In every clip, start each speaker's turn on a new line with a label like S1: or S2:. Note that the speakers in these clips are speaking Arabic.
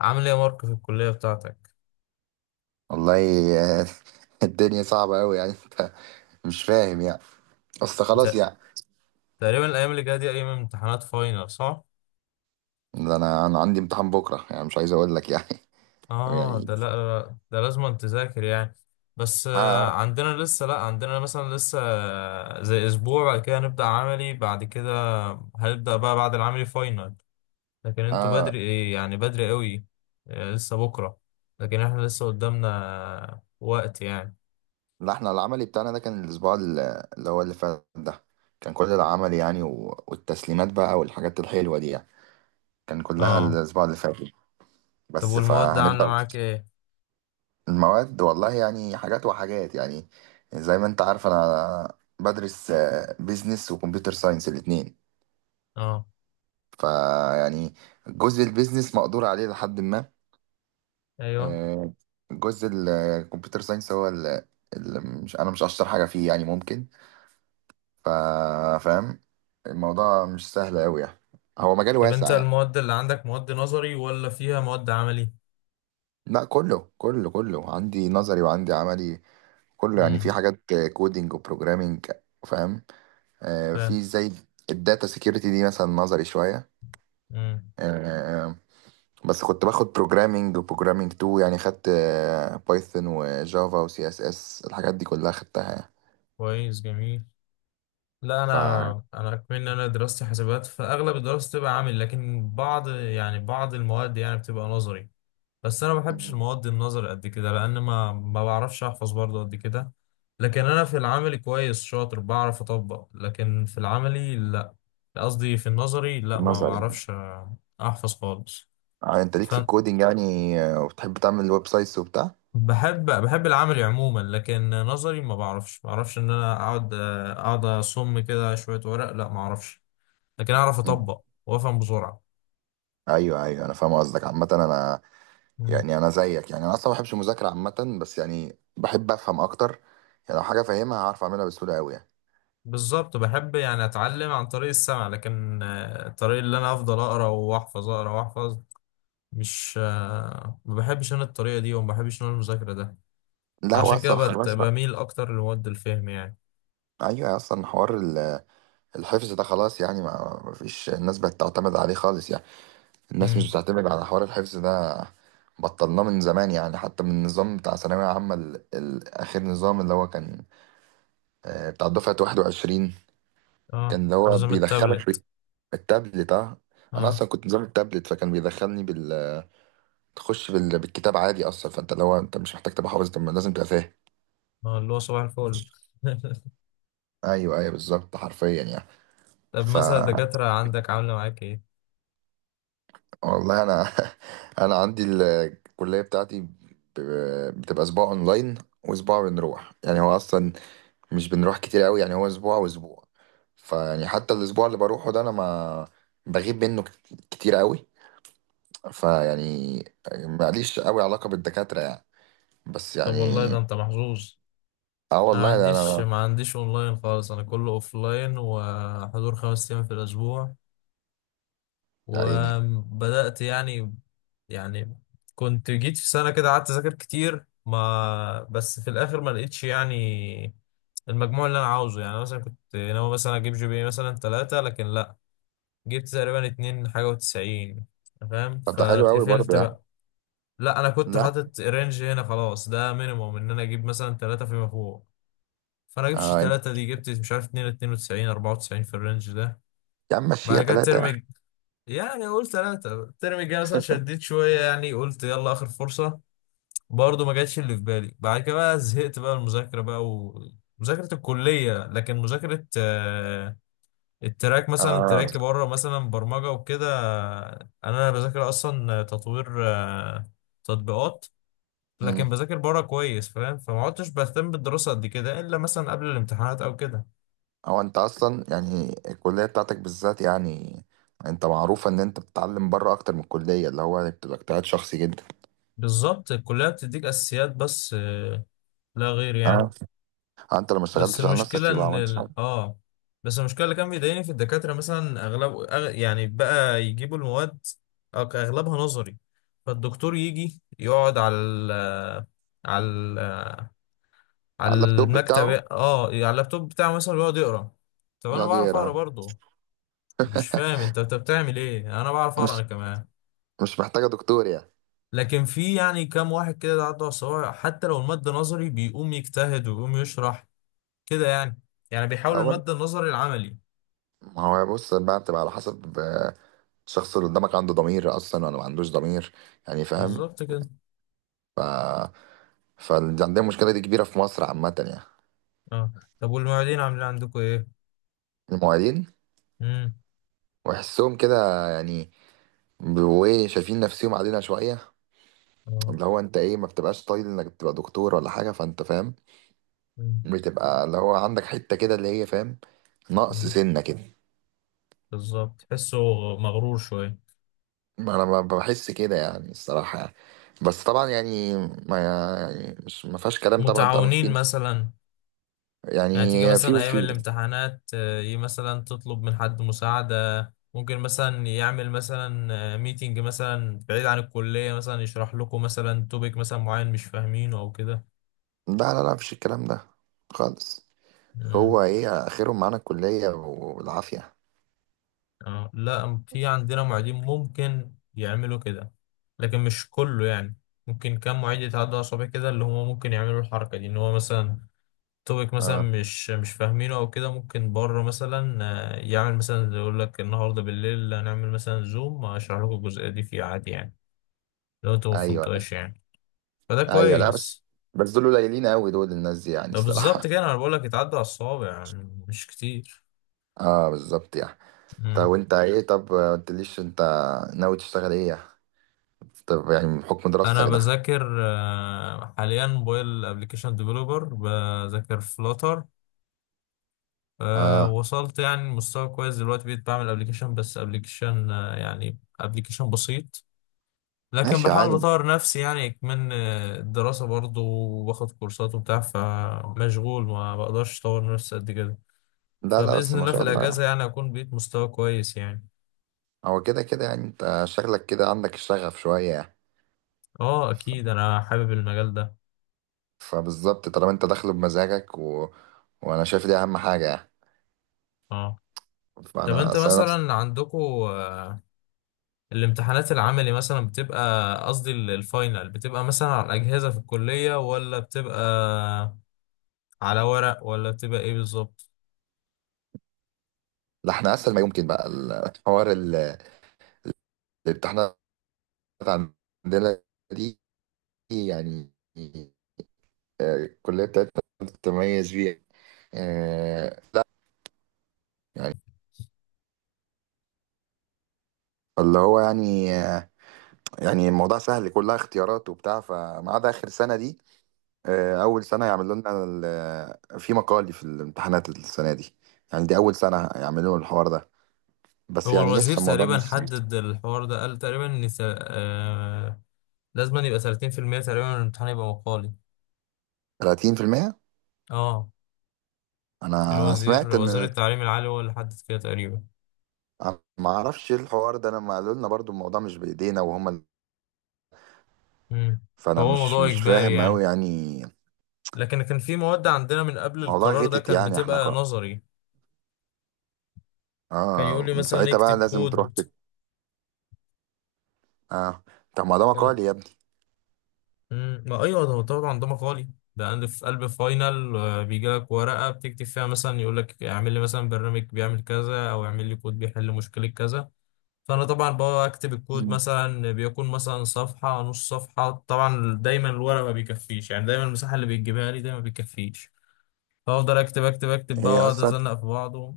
S1: عامل ايه يا مارك في الكلية بتاعتك؟
S2: والله. آه، الدنيا صعبة أوي يعني. أنت مش فاهم يعني، أصل خلاص
S1: بت-
S2: يعني.
S1: تقريبا الأيام اللي جاية دي أيام امتحانات فاينل، صح؟
S2: ده أنا عندي امتحان بكرة، يعني مش عايز أقول لك يعني.
S1: اه ده
S2: يعني
S1: لا لا، ده لازم أن تذاكر يعني. بس
S2: آه
S1: عندنا لسه، لا عندنا مثلا لسه زي أسبوع بعد كده هنبدأ عملي بعد كده. هنبدأ بقى بعد العملي فاينل، لكن انتوا
S2: آه
S1: بدري ايه، يعني بدري قوي. لسه بكرة، لكن احنا لسه قدامنا وقت يعني.
S2: لا، إحنا العملي بتاعنا ده كان الأسبوع اللي هو اللي فات ده، كان كل العمل يعني، والتسليمات بقى والحاجات الحلوة دي يعني، كان كلها
S1: اه،
S2: الأسبوع اللي فات،
S1: طب
S2: بس
S1: والمواد عاملة
S2: فهنبدأ.
S1: معاك ايه؟
S2: المواد والله يعني حاجات وحاجات يعني. زي ما أنت عارف أنا بدرس بيزنس وكمبيوتر ساينس الاتنين،
S1: اه.
S2: فيعني جزء البيزنس مقدور عليه لحد ما.
S1: ايوه.
S2: آه، جزء الكمبيوتر ساينس هو اللي مش، انا مش اشطر حاجه فيه يعني، ممكن ف- فاهم. الموضوع مش سهل قوي يعني، هو مجال
S1: طب انت
S2: واسع يعني.
S1: المواد اللي عندك مواد نظري ولا فيها مواد عملي؟
S2: لا، كله عندي نظري وعندي عملي، كله يعني، في
S1: امم.
S2: حاجات كودينج وبروجرامينج. فاهم؟
S1: فاهم.
S2: في زي الداتا سيكيورتي دي مثلا نظري شويه،
S1: امم.
S2: بس كنت باخد بروجرامينج وبروجرامينج 2 يعني، خدت بايثون وجافا وسي اس اس الحاجات دي كلها خدتها يعني.
S1: كويس، جميل. لا
S2: ف
S1: انا كمان انا دراستي حسابات، فاغلب الدراسه بتبقى عملي، لكن بعض يعني بعض المواد يعني بتبقى نظري. بس انا ما بحبش
S2: مم.
S1: المواد النظري قد كده لان ما بعرفش احفظ برضه قد كده. لكن انا في العملي كويس، شاطر بعرف اطبق، لكن في العملي لا، قصدي في النظري لا، ما
S2: نظري.
S1: بعرفش احفظ خالص.
S2: انت ليك
S1: ف...
S2: في الكودينج يعني، وبتحب تعمل ويب سايتس وبتاع.
S1: بحب العملي عموما، لكن نظري ما بعرفش، ما بعرفش ان انا اقعد اصم كده شويه ورق، لا ما اعرفش. لكن اعرف
S2: مم.
S1: اطبق وافهم بسرعه.
S2: ايوه، ايوه انا فاهم قصدك. عامة انا،
S1: مم.
S2: يعني انا زيك يعني، انا اصلا ما بحبش المذاكرة عامة، بس يعني بحب افهم اكتر يعني. لو حاجة فاهمها هعرف اعملها بسهولة قوي يعني.
S1: بالظبط، بحب يعني اتعلم عن طريق السمع، لكن الطريق اللي انا افضل اقرا واحفظ، اقرا واحفظ، مش آه، ما بحبش انا الطريقه دي، وما بحبش انا المذاكره ده.
S2: لا، هو
S1: فعشان كده
S2: اصلا خلاص بقى.
S1: بميل اكتر لمواد الفهم يعني.
S2: ايوه، اصلا حوار الحفظ ده خلاص يعني، ما فيش الناس بقت تعتمد عليه خالص يعني، الناس مش
S1: مم.
S2: بتعتمد على حوار الحفظ ده، بطلناه من زمان يعني. حتى من النظام بتاع ثانوية عامة، آخر نظام اللي هو كان بتاع دفعة 21، كان
S1: اه،
S2: اللي هو
S1: نظام
S2: بيدخلك
S1: التابلت.
S2: بالتابلت. اه، أنا
S1: اه.
S2: أصلا كنت نظام التابلت، فكان بيدخلني بالكتاب عادي أصلا. فأنت اللي هو أنت مش محتاج تبقى حافظ، طب ما لازم تبقى فاهم.
S1: اللي هو صباح الفل.
S2: أيوه، أيوه، بالظبط حرفيا يعني.
S1: طب
S2: ف
S1: مثلا الدكاترة عندك عاملة معاك ايه؟
S2: والله أنا، أنا عندي الكلية بتاعتي بتبقى أسبوع أونلاين، وأسبوع بنروح يعني. هو أصلا مش بنروح كتير قوي يعني، هو اسبوع واسبوع، فيعني حتى الاسبوع اللي بروحه ده انا ما بغيب منه كتير قوي، فيعني ماليش قوي علاقة بالدكاترة يعني، بس
S1: طب
S2: يعني.
S1: والله، ده انت محظوظ.
S2: اه
S1: انا ما
S2: والله، ده
S1: عنديش،
S2: انا.
S1: ما عنديش اونلاين خالص، انا كله اوفلاين وحضور 5 ايام في الاسبوع.
S2: يا عيني.
S1: وبدأت يعني، يعني كنت جيت في سنة كده قعدت اذاكر كتير، ما بس في الاخر ما لقيتش يعني المجموع اللي انا عاوزه. يعني مثلا كنت ناوي مثلا اجيب جي بي اي مثلا 3، لكن لا، جبت تقريبا 2.92، فاهم؟
S2: طب ده حلو قوي برضه
S1: فاتقفلت
S2: يعني.
S1: بقى. لا انا كنت
S2: لا.
S1: حاطط رينج هنا خلاص، ده مينيموم ان انا اجيب مثلا 3 فيما فوق. فانا جبتش
S2: آه، انت،
S1: 3 دي، جبت مش عارف 2 92 94 في الرينج ده.
S2: يا عم
S1: بعد
S2: مشيها
S1: كده
S2: ثلاثة يعني.
S1: الترم يعني قلت 3 الترم الجاي مثلا، شديت شوية، يعني قلت يلا اخر فرصة. برضه ما جاتش اللي في بالي. بعد كده بقى زهقت بقى المذاكرة بقى، ومذاكرة الكلية. لكن مذاكرة التراك مثلا،
S2: اه.
S1: تراك بره مثلا، برمجة وكده. انا بذاكر اصلا تطوير تطبيقات.
S2: امم
S1: لكن بذاكر بره كويس، فاهم؟ فما عدتش بهتم بالدراسة قد كده إلا مثلا قبل الامتحانات أو كده.
S2: هو انت اصلا يعني الكلية بتاعتك بالذات يعني، انت معروف ان انت بتتعلم بره اكتر من الكلية، اللي هو بتبقى اجتهاد شخصي جدا.
S1: بالظبط، الكلية بتديك أساسيات بس لا غير يعني.
S2: اه. انت لو ما
S1: بس
S2: اشتغلتش على
S1: المشكلة
S2: نفسك يبقى ما
S1: إن
S2: عملتش حاجة.
S1: ال... آه بس المشكلة اللي كان بيضايقني في الدكاترة مثلا أغلب، يعني بقى يجيبوا المواد أغلبها نظري. فالدكتور يجي يقعد على على ال... على
S2: على اللابتوب
S1: المكتب،
S2: بتاعه؟
S1: آه على اللابتوب بتاعه مثلا، ويقعد يقرأ. طب أنا
S2: يقعد
S1: بعرف أقرأ
S2: يقرا؟
S1: برضه. مش فاهم، أنت بتعمل إيه؟ أنا بعرف أقرأ أنا
S2: مش
S1: كمان.
S2: مش محتاجة دكتور يعني.
S1: لكن في يعني كام واحد كده عنده عصبية، حتى لو المادة نظري بيقوم يجتهد ويقوم يشرح كده يعني. يعني بيحول
S2: أول
S1: المادة النظري العملي.
S2: ما هو، بص بقى، بتبقى على حسب الشخص اللي قدامك، عنده ضمير أصلا ولا ما عندوش ضمير. يعني فاهم.
S1: بالظبط كده.
S2: ف فاللي عندنا المشكلة دي كبيرة في مصر عامة يعني.
S1: اه. طب والمعيدين عاملين عندكم ايه؟
S2: المعيدين
S1: امم.
S2: ويحسهم كده، يعني وإيه، شايفين نفسهم علينا شوية،
S1: اه.
S2: اللي هو أنت إيه، ما بتبقاش طايل إنك تبقى دكتور ولا حاجة. فأنت فاهم،
S1: مم.
S2: بتبقى اللي هو عندك حتة كده اللي هي، فاهم، نقص
S1: مم.
S2: سنة كده.
S1: بالظبط، تحسه مغرور شوية.
S2: ما انا بحس كده يعني الصراحه يعني. بس طبعا يعني، ما يعني، مش ما فيهاش كلام طبعا. طبعا
S1: متعاونين
S2: في
S1: مثلا؟
S2: يعني،
S1: يعني تيجي
S2: في
S1: مثلا أيام
S2: وفي. لا،
S1: الامتحانات مثلا تطلب من حد مساعدة، ممكن مثلا يعمل مثلا ميتنج مثلا بعيد عن الكلية، مثلا يشرح لكم مثلا توبيك مثلا معين مش فاهمينه أو كده.
S2: لا، لا، مفيش الكلام ده خالص. هو
S1: مم.
S2: ايه اخرهم؟ معانا الكليه والعافيه.
S1: اه، لا في عندنا معيدين ممكن يعملوا كده، لكن مش كله يعني. ممكن كم معيد يتعدوا على صباع كده اللي هم ممكن يعملوا الحركة دي، ان هو مثلا توبيك مثلا
S2: اه.
S1: مش فاهمينه او كده، ممكن بره مثلا يعمل مثلا يقول لك النهارده بالليل هنعمل مثلا زوم اشرح لكم الجزئية دي، في عادي يعني لو انتوا ما
S2: ايوه،
S1: فهمتوهاش يعني. فده
S2: ايوه، لا بس
S1: كويس.
S2: بس دول قليلين قوي دول، الناس دي يعني
S1: ده بالظبط
S2: الصراحه.
S1: كده انا بقول لك، يتعدوا على الصوابع يعني، مش كتير.
S2: اه، بالظبط يعني. طب وانت ايه؟ طب ما قلتليش انت ناوي تشتغل ايه يعني؟ طب يعني من حكم
S1: انا
S2: دراستك ده.
S1: بذاكر حاليا موبايل ابلكيشن ديفلوبر، بذاكر فلوتر.
S2: اه.
S1: وصلت يعني مستوى كويس دلوقتي، بقيت بعمل ابلكيشن، بس ابلكيشن يعني ابلكيشن بسيط. لكن
S2: ماشي
S1: بحاول
S2: عادي.
S1: اطور نفسي يعني. كمان الدراسة برضو، وباخد كورسات وبتاع، فمشغول ما بقدرش اطور نفسي قد كده.
S2: لا، لا بس،
S1: فبإذن
S2: ما
S1: الله
S2: شاء
S1: في
S2: الله يعني.
S1: الأجازة يعني أكون بقيت مستوى كويس يعني.
S2: هو كده كده يعني، انت شغلك كده عندك الشغف شوية يعني.
S1: اه
S2: ف-
S1: أكيد، أنا حابب المجال ده.
S2: فبالظبط، طالما انت داخله بمزاجك وانا شايف دي اهم حاجة يعني.
S1: اه. طب
S2: فانا
S1: أنت
S2: أصل أنا نفس.
S1: مثلا عندكم الامتحانات العملي مثلا بتبقى، قصدي الفاينل بتبقى مثلا على الأجهزة في الكلية، ولا بتبقى على ورق، ولا بتبقى ايه بالظبط؟
S2: لا، احنا اسهل ما يمكن بقى. الحوار الامتحانات عندنا دي يعني، الكلية بتاعتنا بتتميز بيها. آه، يعني اللي هو يعني آه، يعني الموضوع سهل، كلها اختيارات وبتاع، فما عدا اخر سنة دي، اول سنه يعملوا لنا في مقالي في الامتحانات السنه دي، يعني دي اول سنه يعملوا الحوار ده، بس
S1: هو
S2: يعني
S1: الوزير
S2: ايش، الموضوع
S1: تقريبا
S2: مش
S1: حدد الحوار ده، قال تقريبا ان لازم أن يبقى 30% تقريبا من الامتحان يبقى مقالي.
S2: 30%.
S1: اه
S2: انا
S1: الوزير،
S2: سمعت
S1: وزير
S2: ان،
S1: التعليم العالي هو اللي حدد كده تقريبا.
S2: أنا ما اعرفش ايه الحوار ده. انا ما قالوا لنا برضو، الموضوع مش بايدينا وهم
S1: امم.
S2: فانا
S1: فهو
S2: مش
S1: موضوع
S2: مش
S1: إجباري
S2: فاهم قوي
S1: يعني.
S2: يعني.
S1: لكن كان في مواد عندنا من قبل
S2: الموضوع
S1: القرار ده
S2: غتت
S1: كان
S2: يعني، احنا
S1: بتبقى
S2: كنا.
S1: نظري، كان يقول
S2: اه،
S1: لي
S2: من
S1: مثلا
S2: ساعتها بقى
S1: اكتب
S2: لازم تروح
S1: كود.
S2: كده. اه. طب ما ده مقالي يا ابني.
S1: مم. ما ايوه، ده هو طبعا ده مقالي. ده عندي في قلب فاينل بيجي لك ورقه بتكتب فيها، مثلا يقول لك اعمل لي مثلا برنامج بيعمل كذا، او اعمل لي كود بيحل مشكله كذا. فانا طبعا بكتب الكود،
S2: مم.
S1: مثلا بيكون مثلا صفحه، نص صفحه، طبعا دايما الورق ما بيكفيش يعني، دايما المساحه اللي بيجيبها لي ده ما بيكفيش. فافضل اكتب اكتب اكتب بقى،
S2: هي
S1: واقعد
S2: اصلا
S1: ازنق في بعضه.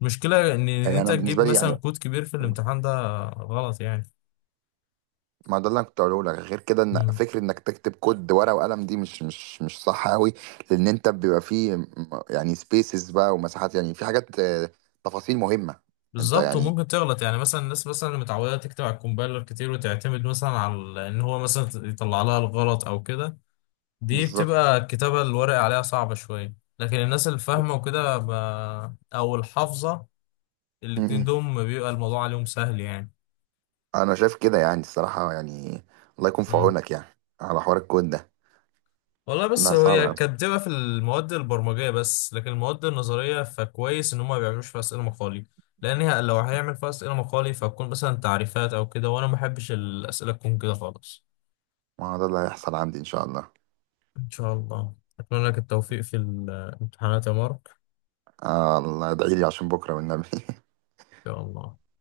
S1: المشكله إن
S2: هي
S1: انت
S2: انا
S1: تجيب
S2: بالنسبه لي
S1: مثلا
S2: يعني،
S1: كود كبير في الامتحان ده غلط يعني.
S2: ما ده اللي انا كنت هقوله لك، غير كده، ان فكره انك تكتب كود ورقه وقلم دي، مش صح قوي، لان انت بيبقى فيه يعني سبيسز بقى ومساحات يعني، في حاجات تفاصيل مهمه. انت
S1: بالظبط،
S2: يعني.
S1: وممكن تغلط يعني، مثلا الناس مثلا اللي متعوده تكتب على الكومبايلر كتير وتعتمد مثلا على ان هو مثلا يطلع لها الغلط او كده، دي
S2: بالظبط.
S1: بتبقى الكتابه الورق عليها صعبه شويه. لكن الناس اللي فاهمه وكده او الحافظه،
S2: م-
S1: الاتنين
S2: م.
S1: دول بيبقى الموضوع عليهم سهل يعني.
S2: انا شايف كده يعني الصراحه يعني. الله يكون في
S1: مم.
S2: عونك يعني على حوار الكود ده.
S1: والله بس
S2: لا،
S1: هو،
S2: صعب
S1: هي
S2: قوي.
S1: كانت بتبقى في المواد البرمجيه بس. لكن المواد النظريه فكويس ان هم ما بيعملوش فيها اسئله مقالي، لان لو هيعمل فيها اسئله مقالي فهتكون مثلا تعريفات او كده، وانا ما بحبش الاسئله تكون كده خالص.
S2: ما هو ده اللي هيحصل عندي ان شاء الله.
S1: إن شاء الله أتمنى لك التوفيق في الامتحانات يا مارك.
S2: آه، الله ادعي لي عشان بكره والنبي.
S1: إن شاء الله.